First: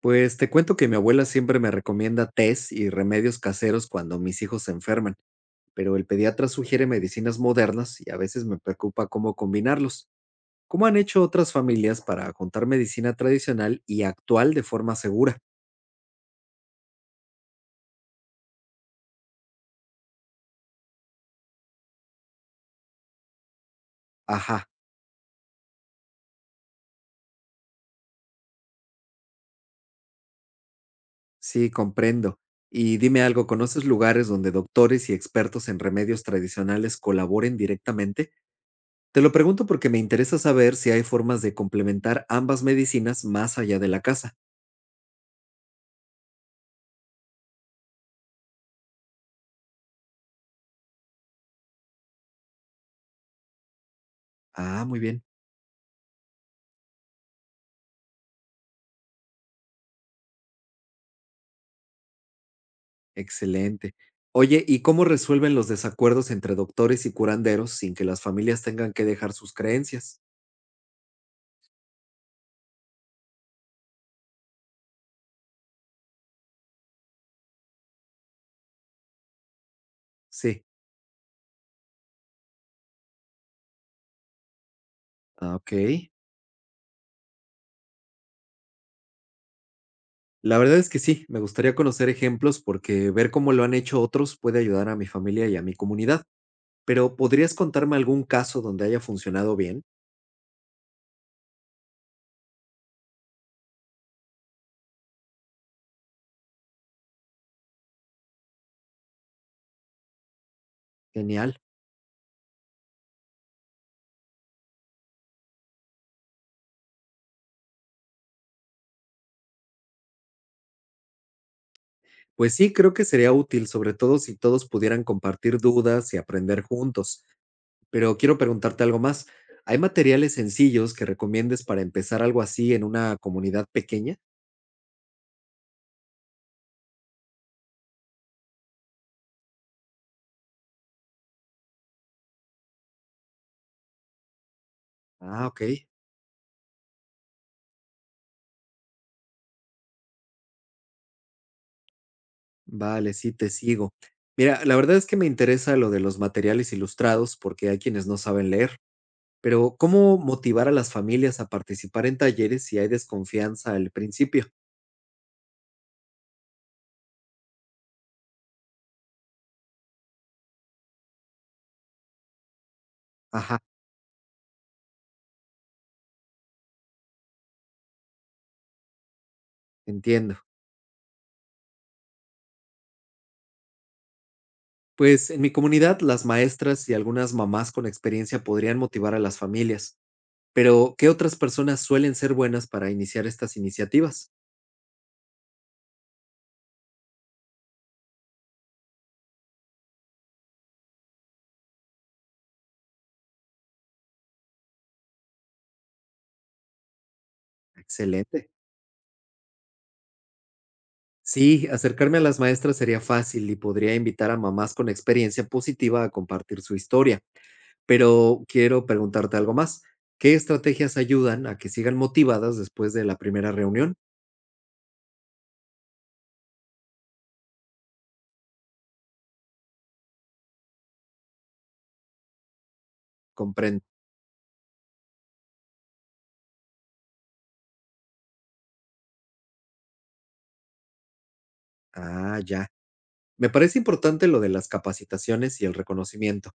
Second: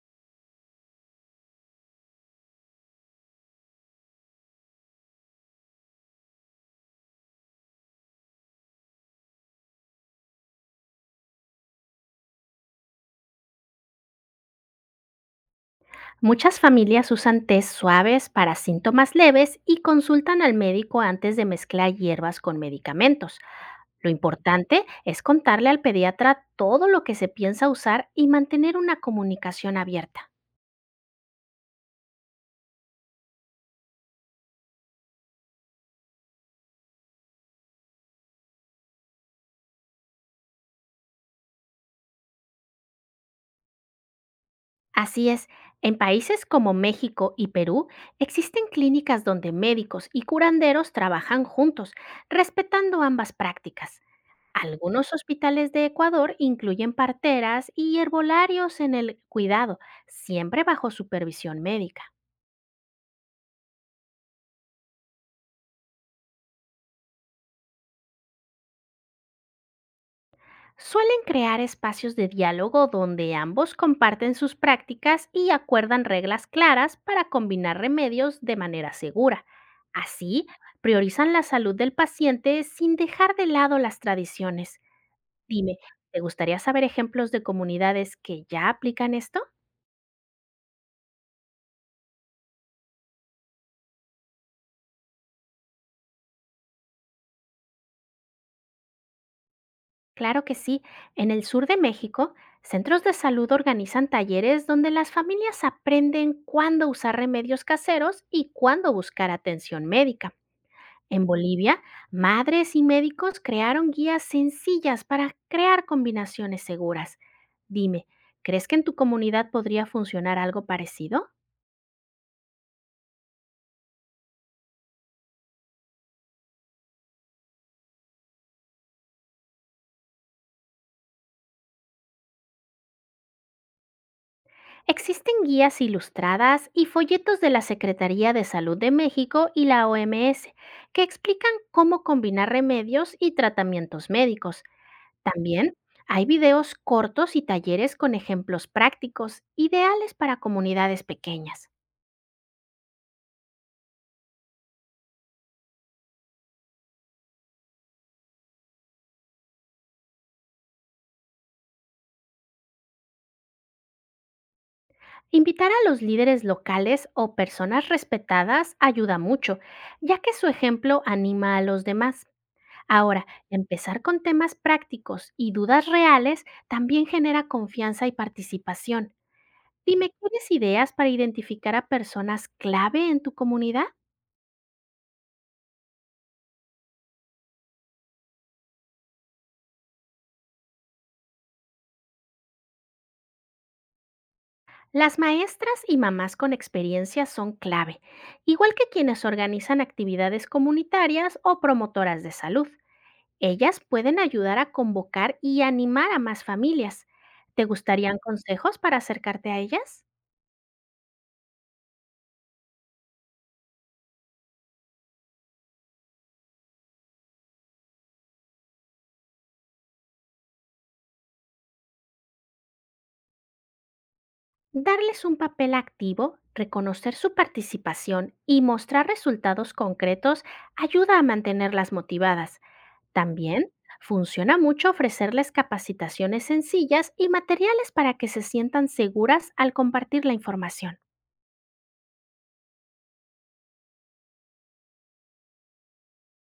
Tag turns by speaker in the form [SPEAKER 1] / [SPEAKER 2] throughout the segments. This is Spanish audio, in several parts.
[SPEAKER 1] Pues te cuento que mi abuela siempre me recomienda tés y remedios caseros cuando mis hijos se enferman, pero el pediatra sugiere medicinas modernas y a veces me preocupa cómo combinarlos. ¿Cómo han hecho otras familias para juntar medicina tradicional y actual de forma segura?
[SPEAKER 2] Muchas familias usan test suaves para síntomas leves y consultan al médico antes de mezclar hierbas con medicamentos. Lo
[SPEAKER 1] Ajá,
[SPEAKER 2] importante es contarle al pediatra todo lo que se piensa usar y mantener una comunicación abierta.
[SPEAKER 1] sí, comprendo. Y dime algo, ¿conoces lugares donde doctores y expertos en remedios tradicionales colaboren directamente? Te lo pregunto porque me interesa saber si hay formas de complementar ambas medicinas más allá de la casa.
[SPEAKER 2] Así es, en países como México y Perú existen clínicas donde médicos y curanderos trabajan juntos, respetando ambas prácticas.
[SPEAKER 1] Ah, muy
[SPEAKER 2] Algunos
[SPEAKER 1] bien.
[SPEAKER 2] hospitales de Ecuador incluyen parteras y herbolarios en el cuidado, siempre bajo supervisión médica.
[SPEAKER 1] Excelente. Oye, ¿y cómo resuelven los desacuerdos entre doctores y curanderos sin que las familias tengan que dejar sus creencias?
[SPEAKER 2] Suelen crear espacios de diálogo donde ambos comparten sus prácticas y acuerdan reglas claras para combinar remedios de manera segura. Así,
[SPEAKER 1] Sí.
[SPEAKER 2] priorizan la salud del paciente sin dejar de lado las tradiciones.
[SPEAKER 1] Ah, ok.
[SPEAKER 2] Dime, ¿te gustaría saber ejemplos de comunidades que ya aplican esto?
[SPEAKER 1] La verdad es que sí, me gustaría conocer ejemplos porque ver cómo lo han hecho otros puede ayudar a mi familia y a mi comunidad. Pero ¿podrías contarme algún caso donde haya funcionado bien?
[SPEAKER 2] Claro que sí. En el sur de México, centros de salud organizan talleres donde las familias aprenden cuándo usar remedios caseros y cuándo buscar atención médica. En
[SPEAKER 1] Genial.
[SPEAKER 2] Bolivia, madres y médicos crearon guías sencillas para crear combinaciones seguras. Dime, ¿crees que en tu comunidad podría funcionar algo parecido?
[SPEAKER 1] Pues sí, creo que sería útil, sobre todo si todos pudieran compartir dudas y aprender juntos. Pero quiero preguntarte algo más. ¿Hay materiales sencillos que recomiendes para empezar algo así en una comunidad pequeña?
[SPEAKER 2] Existen guías ilustradas y folletos de la Secretaría de Salud de México y la OMS que explican cómo combinar remedios y tratamientos médicos.
[SPEAKER 1] Ah, ok.
[SPEAKER 2] También hay videos cortos y talleres con ejemplos prácticos, ideales para comunidades pequeñas.
[SPEAKER 1] Vale, sí, te sigo. Mira, la verdad es que me interesa lo de los materiales ilustrados porque hay quienes no saben leer, pero ¿cómo motivar a las familias a participar en talleres si hay desconfianza al principio?
[SPEAKER 2] Invitar a los líderes locales o personas respetadas ayuda mucho, ya que su ejemplo anima a los demás. Ahora,
[SPEAKER 1] Ajá,
[SPEAKER 2] empezar con temas prácticos y dudas reales también genera confianza y participación. Dime,
[SPEAKER 1] entiendo.
[SPEAKER 2] ¿tienes ideas para identificar a personas clave en tu comunidad?
[SPEAKER 1] Pues en mi comunidad las maestras y algunas mamás con experiencia podrían motivar a las familias, pero ¿qué otras personas suelen ser buenas para iniciar estas iniciativas?
[SPEAKER 2] Las maestras y mamás con experiencia son clave, igual que quienes organizan actividades comunitarias o promotoras de salud. Ellas pueden ayudar a convocar y animar a más familias. ¿Te gustarían
[SPEAKER 1] Excelente.
[SPEAKER 2] consejos para acercarte a ellas?
[SPEAKER 1] Sí, acercarme a las maestras sería fácil y podría invitar a mamás con experiencia positiva a compartir su historia. Pero quiero preguntarte algo más. ¿Qué estrategias ayudan a que sigan motivadas después de la primera reunión?
[SPEAKER 2] Darles un papel activo, reconocer su participación y mostrar resultados concretos ayuda a mantenerlas motivadas. También
[SPEAKER 1] Comprendo.
[SPEAKER 2] funciona mucho ofrecerles capacitaciones sencillas y materiales para que se sientan seguras al compartir la información.
[SPEAKER 1] Ah, ya. Me parece importante lo de las capacitaciones y el reconocimiento,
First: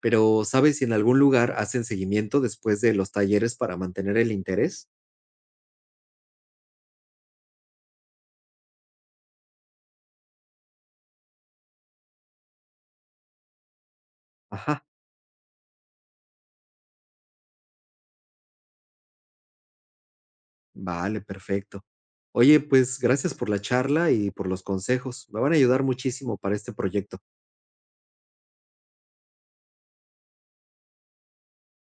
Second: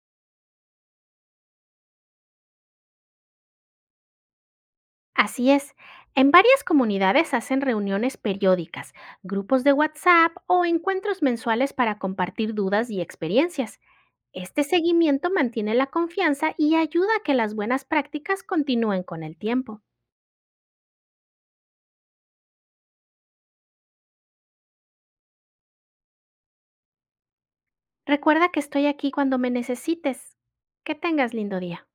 [SPEAKER 1] pero ¿sabes si en algún lugar hacen seguimiento después de los talleres para mantener el interés?
[SPEAKER 2] Así es, en varias comunidades hacen reuniones periódicas, grupos de WhatsApp o encuentros mensuales para compartir dudas y experiencias. Este
[SPEAKER 1] Ajá.
[SPEAKER 2] seguimiento mantiene la confianza y ayuda a que las buenas prácticas continúen con el tiempo.
[SPEAKER 1] Vale, perfecto. Oye, pues gracias por la charla y por los consejos. Me van a ayudar muchísimo para este proyecto.
[SPEAKER 2] Recuerda que estoy aquí cuando me necesites. Que tengas lindo día.